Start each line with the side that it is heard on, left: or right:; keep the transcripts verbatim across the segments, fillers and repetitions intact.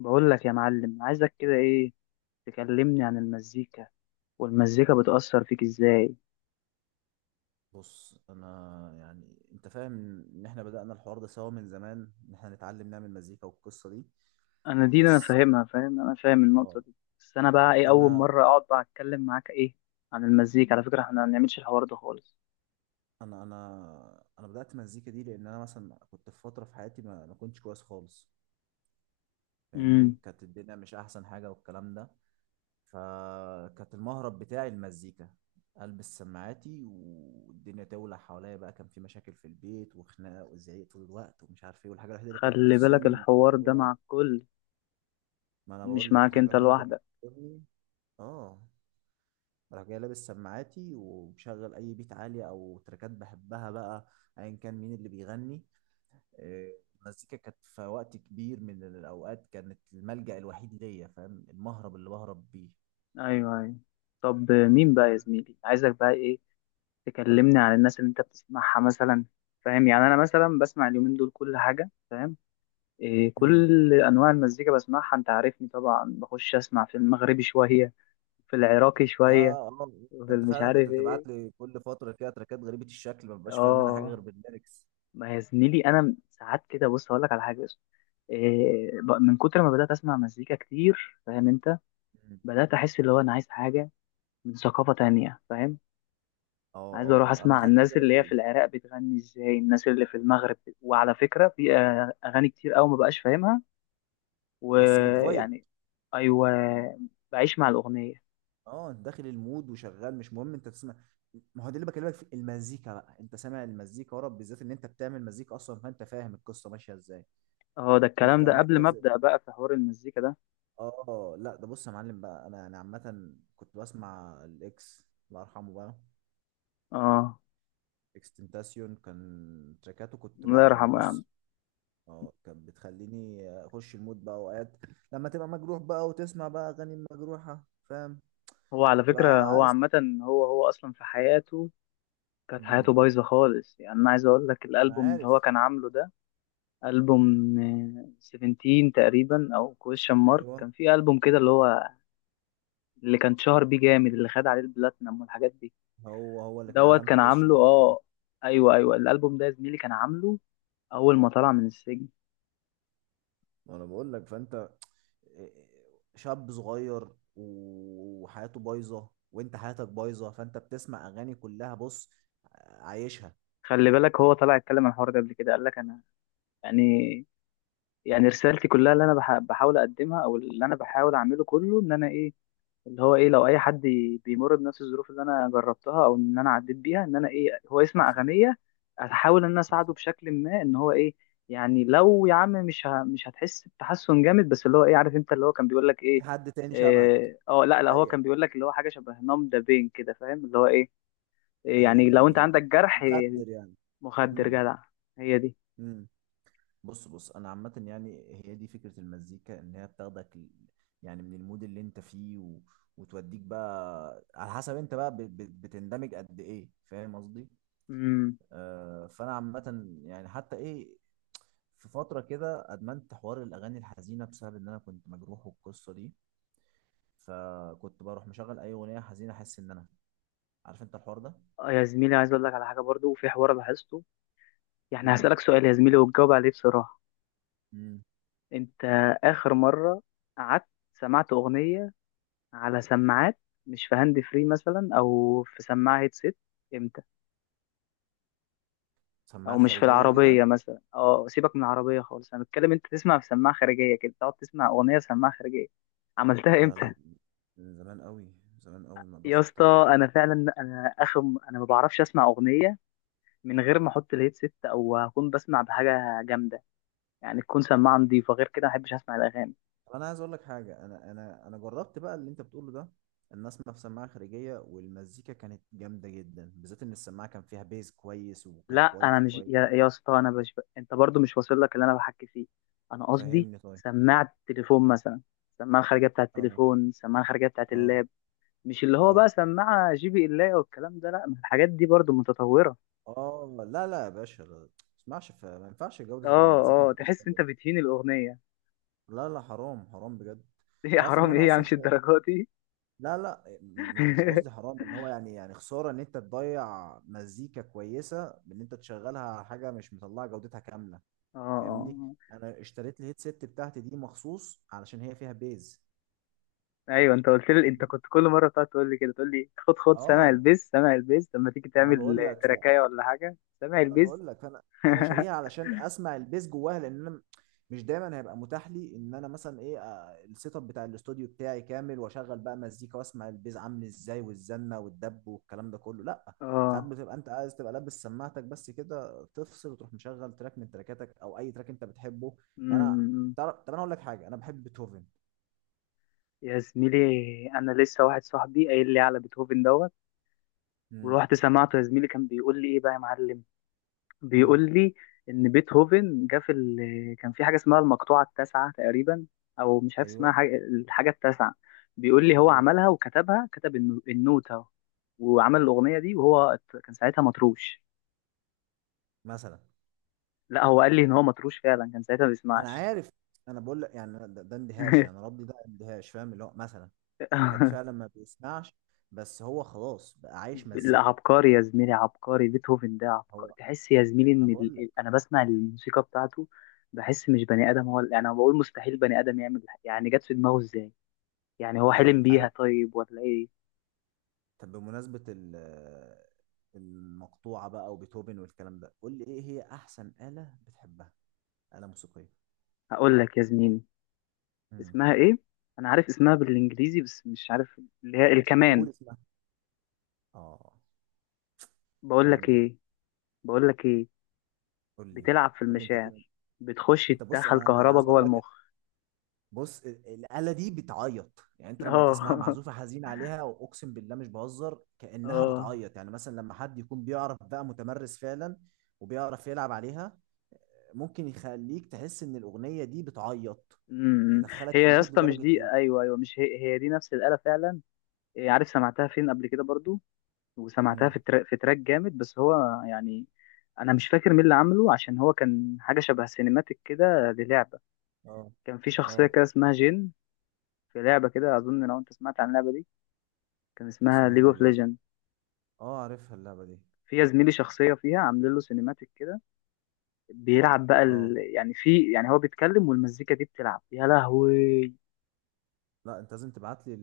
left: بقول لك يا معلم، عايزك كده ايه؟ تكلمني عن المزيكا والمزيكا بتأثر فيك ازاي.
right: بص انا. يعني انت فاهم ان احنا بدأنا الحوار ده سوا من زمان ان احنا نتعلم نعمل مزيكا والقصة دي.
left: انا دي انا
right: بس
left: فاهمها، فاهم، انا فاهم
right: اه
left: النقطة دي، بس انا بقى ايه، اول
right: انا
left: مرة اقعد بقى اتكلم معاك ايه عن المزيكا. على فكرة احنا ما بنعملش الحوار ده خالص.
right: انا انا انا بدأت مزيكا دي لان انا مثلا كنت في فترة في حياتي ما ما كنتش كويس خالص. فاهمني،
left: امم
right: كانت الدنيا مش احسن حاجة والكلام ده. فكانت المهرب بتاعي المزيكا. البس سماعاتي والدنيا تولع حواليا بقى. كان في مشاكل في البيت وخناقه وزعيق طول الوقت ومش عارف ايه، والحاجه الوحيده اللي كانت
left: خلي بالك
right: بتفصلني من
left: الحوار
right: الجو
left: ده
right: ده.
left: مع الكل،
right: ما انا
left: مش
right: بقول لك
left: معاك
right: الحاجه
left: انت
right: الوحيده اللي كانت
left: لوحدك.
right: بتضربني. اه. راح جاي لابس سماعاتي ومشغل اي بيت عالي او تراكات بحبها بقى، ايا كان مين اللي بيغني. آه، المزيكا كانت في وقت كبير من الاوقات، كانت الملجأ الوحيد ليا. فاهم، المهرب اللي بهرب بيه.
left: ايوه ايوه. طب مين بقى يا زميلي، عايزك بقى ايه؟ تكلمني عن الناس اللي انت بتسمعها مثلا، فاهم؟ يعني انا مثلا بسمع اليومين دول كل حاجة، فاهم؟ إيه،
right: امم.
left: كل انواع المزيكا بسمعها، انت عارفني طبعا، بخش اسمع في المغربي شويه، في العراقي
right: اه.
left: شويه،
right: اه.
left: في
right: انت
left: مش
right: فعلا كنت
left: عارف
right: بتبعت
left: ايه.
right: لي كل فتره كده تراكات غريبه الشكل ما ببقاش فاهم منها حاجه غير
left: اه.
right: بالليركس.
left: ما يا زميلي انا ساعات كده بص اقول لك على حاجه بس. إيه، ب- من كتر ما بدات اسمع مزيكا كتير، فاهم انت؟
right: أمم.
left: بدات احس اللي هو انا عايز حاجه من ثقافه تانية، فاهم؟
right: اه.
left: عايز اروح
right: اه انا
left: اسمع
right: خدت
left: الناس اللي هي في
right: بالي.
left: العراق بتغني ازاي، الناس اللي في المغرب. وعلى فكره في آه، اغاني كتير قوي ما بقاش فاهمها
right: بس بتفايب.
left: ويعني ايوه بعيش مع الاغنيه.
right: اه انت داخل المود وشغال مش مهم انت تسمع. ما هو ده اللي بكلمك فيه. المزيكا بقى انت سامع المزيكا ورا، بالذات ان انت بتعمل مزيكا اصلا، فانت فاهم القصه ماشيه ازاي.
left: هو ده
right: فانت
left: الكلام
right: تبقى
left: ده، قبل ما
right: مركز.
left: ابدا بقى في حوار المزيكا ده.
right: اه، لا ده بص يا معلم بقى. انا انا عامه كنت بسمع الاكس، الله يرحمه بقى.
left: اه.
right: اكستنتاسيون كان تراكاته كنت بقى
left: الله
right: يعني
left: يرحمه يا عم.
right: بص. اه، كانت بتخليني اخش المود بقى اوقات. لما تبقى مجروح بقى وتسمع بقى اغاني مجروحه، فاهم،
left: هو على فكره
right: تبقى
left: هو
right: عايز.
left: عامه هو هو اصلا في حياته كانت
right: امم.
left: حياته بايظه خالص. يعني انا عايز اقول لك،
right: انا
left: الالبوم اللي
right: عارف.
left: هو كان عامله ده، البوم آه، سفنتين تقريبا، او كويشن مارك،
right: ايوه.
left: كان في البوم كده اللي هو اللي كان شهر بيه جامد، اللي خد عليه البلاتنم والحاجات دي.
right: هو هو اللي كان
left: دوت
right: علامته
left: كان عامله،
right: كويشن مارك ايه.
left: اه. ايوه ايوه، الالبوم ده يا زميلي كان عامله اول ما طلع من السجن.
right: وانا بقول لك، فانت إيه، شاب صغير وحياته بايظه وانت حياتك بايظه، فانت بتسمع اغاني كلها بص عايشها.
left: خلي بالك هو طلع اتكلم عن الحوار ده قبل كده، قال لك انا يعني، يعني رسالتي كلها اللي انا بح- بحاول اقدمها، او اللي انا بحاول اعمله كله، ان انا ايه، اللي هو ايه، لو اي حد ي- بيمر بنفس الظروف اللي انا جربتها او ان انا عديت بيها، ان انا ايه، هو يسمع
right: حصل.
left: اغنيه احاول ان انا
right: حصل.
left: اساعده بشكل ما ان هو ايه. يعني لو يا عم، مش ه... مش هتحس بتحسن جامد، بس اللي هو ايه، عارف انت اللي هو كان بيقول لك
right: في
left: ايه؟
right: حد تاني شبهك،
left: إيه، اه لا لا هو
right: زيك.
left: كان بيقول لك اللي هو حاجه شبه نام ده بين كده، فاهم اللي هو ايه، إيه،
right: ايوه.
left: يعني
right: بي
left: لو انت
right: بي
left: عندك جرح إيه،
right: مخدر يعني.
left: مخدر
right: امم.
left: جدع. هي دي.
right: امم. بص بص انا عامه يعني هي دي فكره المزيكا، ان هي بتاخدك ل- يعني من المود اللي انت فيه و... وتوديك بقى على حسب انت بقى بت... بت- بتندمج قد ايه، فاهم قصدي؟
left: امم
right: آه، فانا عامه يعني حتى ايه. في فتره كده ادمنت حوار الاغاني الحزينه بسبب ان انا كنت مجروح والقصه دي. فكنت بروح مشغل اي اغنيه حزينه، احس ان انا عارف انت الحوار ده.
left: آه، يا زميلي عايز اقول لك على حاجه برضو، في حوار لاحظته. يعني
right: مم.
left: هسألك سؤال يا زميلي، وتجاوب عليه بصراحة.
right: امم.
left: انت آخر مرة قعدت سمعت أغنية على سماعات، مش في هاند فري مثلا أو في سماعة هيدسيت، امتى؟ أو
right: سماعات
left: مش في
right: خارجيه كده.
left: العربية مثلا، اه سيبك من العربية خالص، أنا بتكلم انت تسمع في سماعة خارجية كده، تقعد تسمع أغنية في سماعة خارجية، عملتها
right: لا
left: امتى؟
right: لا. من زمان قوي، من زمان قوي ما
left: يا
right: اقدرش
left: اسطى
right: افتكر.
left: انا فعلا، انا اخر، انا ما بعرفش اسمع اغنيه من غير ما احط الهيدسيت او اكون بسمع بحاجه جامده، يعني تكون سماعه نضيفه، غير كده ما احبش اسمع الاغاني.
right: طب انا عايز اقول لك حاجه. انا انا انا جربت بقى اللي انت بتقوله ده، ان اسمع في سماعه خارجيه، والمزيكا كانت جامده جدا، بالذات ان السماعه كان فيها بيز كويس
left: لا
right: وكانت
left: انا
right: كواليتي
left: مش يا,
right: كويسه.
left: يا اسطى، انا مش ب... انت برضو مش واصل لك اللي انا بحكي فيه. انا قصدي
right: فهمني طيب.
left: سماعه التليفون مثلا، السماعه الخارجيه بتاعه
right: اه.
left: التليفون، السماعه الخارجيه بتاعه
right: اه.
left: اللاب، مش اللي هو
right: اه.
left: بقى سماعه جي بي اللاب والكلام ده، لا، ما الحاجات دي برضو متطوره.
right: اه. لا لا يا باشا، لا. ما تسمعش ف- ما ينفعش جودة المزيكا
left: اه
right: ما
left: اه،
right: تبقاش
left: تحس انت
right: حلوة.
left: بتهين الاغنيه.
right: لا لا، حرام حرام بجد.
left: ايه يا
right: تعرف ان
left: حرام،
right: انا
left: ايه يا عم،
right: اصلا
left: مش
right: شا...
left: الدرجات دي.
right: لا لا، م- مش قصدي حرام، ان هو يعني يعني خسارة ان انت تضيع مزيكا كويسة بان انت تشغلها على حاجة مش مطلعة جودتها كاملة.
left: اه آه،
right: فاهمني،
left: آه.
right: انا اشتريت الهيدسيت بتاعتي دي مخصوص علشان هي فيها بيز.
left: ايوه انت قلت لي، انت
right: فاهمني؟
left: كنت كل مره بتقعد تقول لي كده، تقول لي خد خد، سامع
right: اه.
left: البيز؟ سامع البيز؟ لما تيجي
right: انا
left: تعمل
right: بقول لك.
left: تراكايه ولا حاجه، سامع
right: ما انا
left: البيز؟
right: بقول لك. انا انا شاريها علشان اسمع البيس جواها لان انا م- مش دايما هيبقى متاح لي ان انا مثلا ايه، آه، السيت اب بتاع الاستوديو بتاعي كامل واشغل بقى مزيكا واسمع البيز عامل ازاي والزنه والدب والكلام ده كله، لا. ساعات
left: اه
right: بتبقى انت عايز تبقى لابس سماعتك بس كده تفصل وتروح مشغل تراك من تراكاتك او اي تراك انت بتحبه. يعني انا. تعرف، طب انا اقول لك حاجه، انا بحب بيتهوفن.
left: يا زميلي، انا لسه واحد صاحبي قايل لي على بيتهوفن دوت،
right: امم.
left: ورحت سمعته يا زميلي. كان بيقول لي ايه بقى يا معلم،
right: امم.
left: بيقول لي ان بيتهوفن جه في ال... كان في حاجه اسمها المقطوعه التاسعه تقريبا، او مش عارف اسمها،
right: ايوه.
left: حاجه الحاجه التاسعه. بيقول لي هو
right: مظبوط.
left: عملها وكتبها، كتب النو- النوتة وعمل الاغنيه دي، وهو ات- كان ساعتها مطروش.
right: مثلا.
left: لا هو قال لي ان هو مطروش فعلا، كان ساعتها ما
right: انا
left: بيسمعش.
right: عارف. انا بقول لك يعني ده, ده اندهاش يعني، ردي ده اندهاش، فاهم اللي هو مثلا واحد فعلا ما بيسمعش، بس هو خلاص بقى عايش
left: لا
right: مزيكا.
left: عبقري يا زميلي، عبقري، بيتهوفن ده عبقري،
right: هو.
left: تحس يا زميلي
right: انا
left: ان
right: بقول
left: ال...
right: لك.
left: ال- انا بسمع الموسيقى بتاعته، بحس مش بني ادم. هو اللي- انا بقول مستحيل بني ادم يعمل الح- يعني جت في دماغه ازاي؟ يعني هو
right: انت
left: حلم
right: أنت
left: بيها
right: عارف،
left: طيب ولا ايه؟
right: طب بمناسبة ال- المقطوعة بقى وبيتهوفن والكلام ده، قول لي ايه هي احسن آلة بتحبها؟ آلة موسيقية.
left: هقول لك يا زميلي،
right: امم.
left: اسمها ايه، انا عارف اسمها بالانجليزي بس مش عارف اللي هي الكمان.
right: قول اسمها. اه.
left: بقول لك
right: كمانجة.
left: ايه، بقول لك ايه،
right: قول لي.
left: بتلعب في
right: قول لي انت
left: المشاعر،
right: كده.
left: بتخش
right: انت بص،
left: تدخل
right: انا أنا
left: كهربا
right: عايز اقول
left: جوه
right: لك.
left: المخ.
right: بص ال- الآلة دي بتعيط. يعني انت لما تسمع
left: اه
right: معزوفة حزين عليها واقسم بالله مش بهزر كأنها
left: اه.
right: بتعيط. يعني مثلا لما حد يكون بيعرف بقى متمرس فعلا وبيعرف يلعب عليها، ممكن يخليك تحس ان الأغنية دي بتعيط.
left: أمم. إمم.
right: تدخلك
left: هي
right: في
left: يا
right: المود
left: اسطى مش
right: لدرجة
left: دي،
right: ايه.
left: ايوه ايوه، مش هي هي دي نفس الآلة فعلا. إيه، عارف سمعتها فين قبل كده برضو؟ وسمعتها
right: امم.
left: في تراك، في تراك جامد، بس هو يعني انا مش فاكر مين اللي عامله، عشان هو كان حاجه شبه سينماتيك كده للعبه.
right: اه.
left: كان في شخصيه
right: اه.
left: كده اسمها جين، في لعبه كده، اظن لو انت سمعت عن اللعبه دي، كان اسمها
right: اسمها
left: ليج
right: ايه
left: اوف
right: اللعبة؟
left: ليجند.
right: اه عارفها اللعبة دي.
left: في يا زميلي شخصيه فيها عاملين له سينماتيك كده، بيلعب بقى ال...
right: اه
left: يعني في يعني هو بيتكلم والمزيكا دي بتلعب، يا لهوي.
right: لا، انت لازم تبعت لي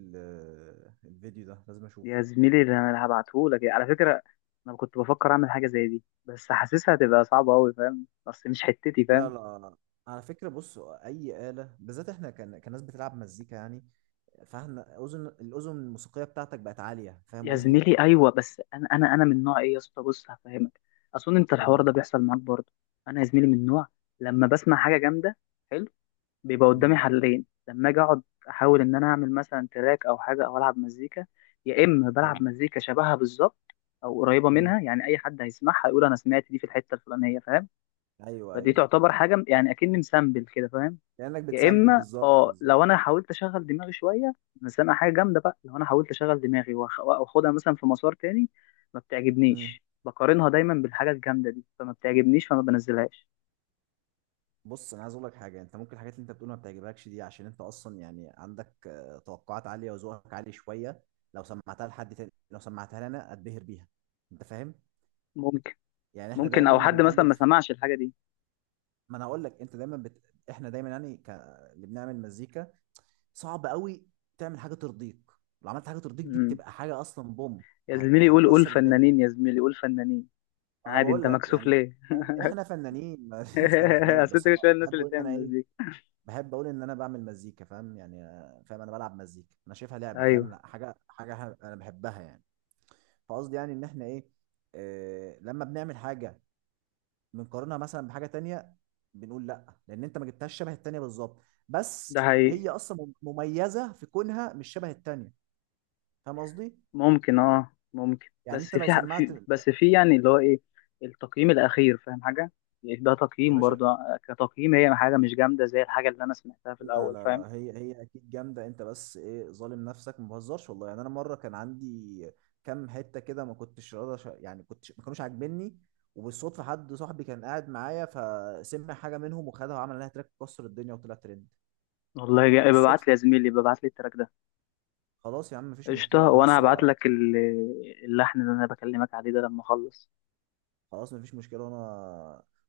right: الفيديو ده، لازم
left: يا
right: اشوفه.
left: زميلي ده انا هبعتهولك على فكره. انا كنت بفكر اعمل حاجه زي دي، بس حاسسها هتبقى صعبه قوي فاهم، بس مش حتتي
right: لا
left: فاهم.
right: لا، على فكرة بص، أي آلة بالذات إحنا كان كناس بتلعب مزيكا يعني. فاهم، اذن الاذن الموسيقيه بتاعتك بقت عاليه، فاهم
left: يا
right: قصدي؟
left: زميلي ايوه، بس انا انا انا من نوع ايه يا اسطى، بص هفهمك. اظن انت الحوار
right: امم.
left: ده بيحصل معاك برضه. انا يا زميلي من نوع، لما بسمع حاجه جامده حلو، بيبقى قدامي
right: امم.
left: حلين لما اجي اقعد احاول ان انا اعمل مثلا تراك او حاجه او العب مزيكا. يا اما بلعب
right: حلو.
left: مزيكا شبهها بالظبط او قريبه
right: امم.
left: منها، يعني اي حد هيسمعها يقول انا سمعت دي في الحته الفلانيه، فاهم؟
right: ايوه
left: فدي
right: ايوه.
left: تعتبر حاجه يعني اكني مسامبل كده، فاهم؟
right: كانك
left: يا
right: بتسامبل
left: اما
right: بالظبط،
left: اه،
right: بالظبط.
left: لو انا حاولت اشغل دماغي شويه، بس انا سامع حاجه جامده بقى، لو انا حاولت اشغل دماغي وأخ- واخدها مثلا في مسار تاني، ما
right: امم.
left: بتعجبنيش، بقارنها دايما بالحاجه الجامده دي، فما بتعجبنيش فما بنزلهاش.
right: بص انا عايز اقول لك حاجه. انت ممكن الحاجات اللي انت بتقولها ما بتعجبكش دي، عشان انت اصلا يعني عندك آه، توقعات عاليه وذوقك عالي شويه. لو سمعتها لحد تاني، لو سمعتها لي انا اتبهر بيها. انت فاهم.
left: ممكن،
right: يعني احنا
left: ممكن،
right: دايما
left: او حد مثلا
right: بنقلل
left: ما
right: في...
left: سمعش الحاجه دي.
right: ما انا اقول لك، انت دايما بت... احنا دايما يعني ك... اللي بنعمل مزيكا صعب قوي تعمل حاجه ترضيك. لو عملت حاجه ترضيك دي،
left: امم.
right: بتبقى حاجه اصلا بوم،
left: يا
right: هت...
left: زميلي قول، قول
right: هتكسر الدنيا.
left: فنانين، يا زميلي قول فنانين،
right: انا
left: عادي، انت
right: بقول لك
left: مكسوف
right: يعني
left: ليه؟
right: فن- احنا فنانين ما ما اختلفناش،
left: اصل
right: بس
left: انت
right: انا
left: شويه الناس
right: بحب
left: اللي
right: اقول ان انا
left: بتعمل
right: ايه،
left: مزيكا.
right: بحب اقول ان انا بعمل مزيكا. فاهم يعني، آه، فاهم، انا بلعب مزيكا، انا شايفها لعبه فاهم،
left: ايوه،
right: لا حاجه حاجه ح- انا بحبها يعني. فقصدي يعني ان احنا ايه، آه لما بنعمل حاجه بنقارنها مثلا بحاجه تانية، بنقول لا لان انت ما جبتهاش شبه التانية بالظبط،
left: ده
right: بس
left: حقيقي.
right: هي اصلا مم- مميزه في كونها مش شبه التانية. فاهم قصدي؟
left: ممكن اه ممكن،
right: يعني
left: بس
right: انت لو
left: في ح-
right: سمعت.
left: في بس في يعني اللي هو ايه، التقييم الاخير فاهم حاجه. يعني ده
right: يا
left: تقييم
right: باشا
left: برضه آه، كتقييم هي حاجه مش جامده زي الحاجه اللي انا سمعتها في
right: لا
left: الاول،
right: لا
left: فاهم؟
right: لا، هي هي اكيد جامده، انت بس ايه ظالم نفسك. ما بهزرش والله، يعني انا مره كان عندي كام حته كده ما كنتش راضي أش- يعني كنتش، ما كانوش عاجبني، وبالصدفه حد صاحبي كان قاعد معايا فسمع حاجه منهم وخدها وعمل لها تراك كسر الدنيا وطلع ترند.
left: والله جا... ببعت
right: بالصدفه.
left: لي يا زميلي، ببعت لي التراك ده.
right: خلاص يا عم، مفيش
left: قشطه،
right: مشكله، انا
left: وانا
right: بس
left: هبعت
right: بقى.
left: لك ال- اللحن اللي انا بكلمك عليه ده لما اخلص.
right: خلاص مفيش مشكله، وانا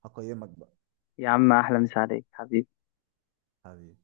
right: هقيمك بقى.
left: يا عم احلى مسا عليك حبيبي.
right: حبيبي.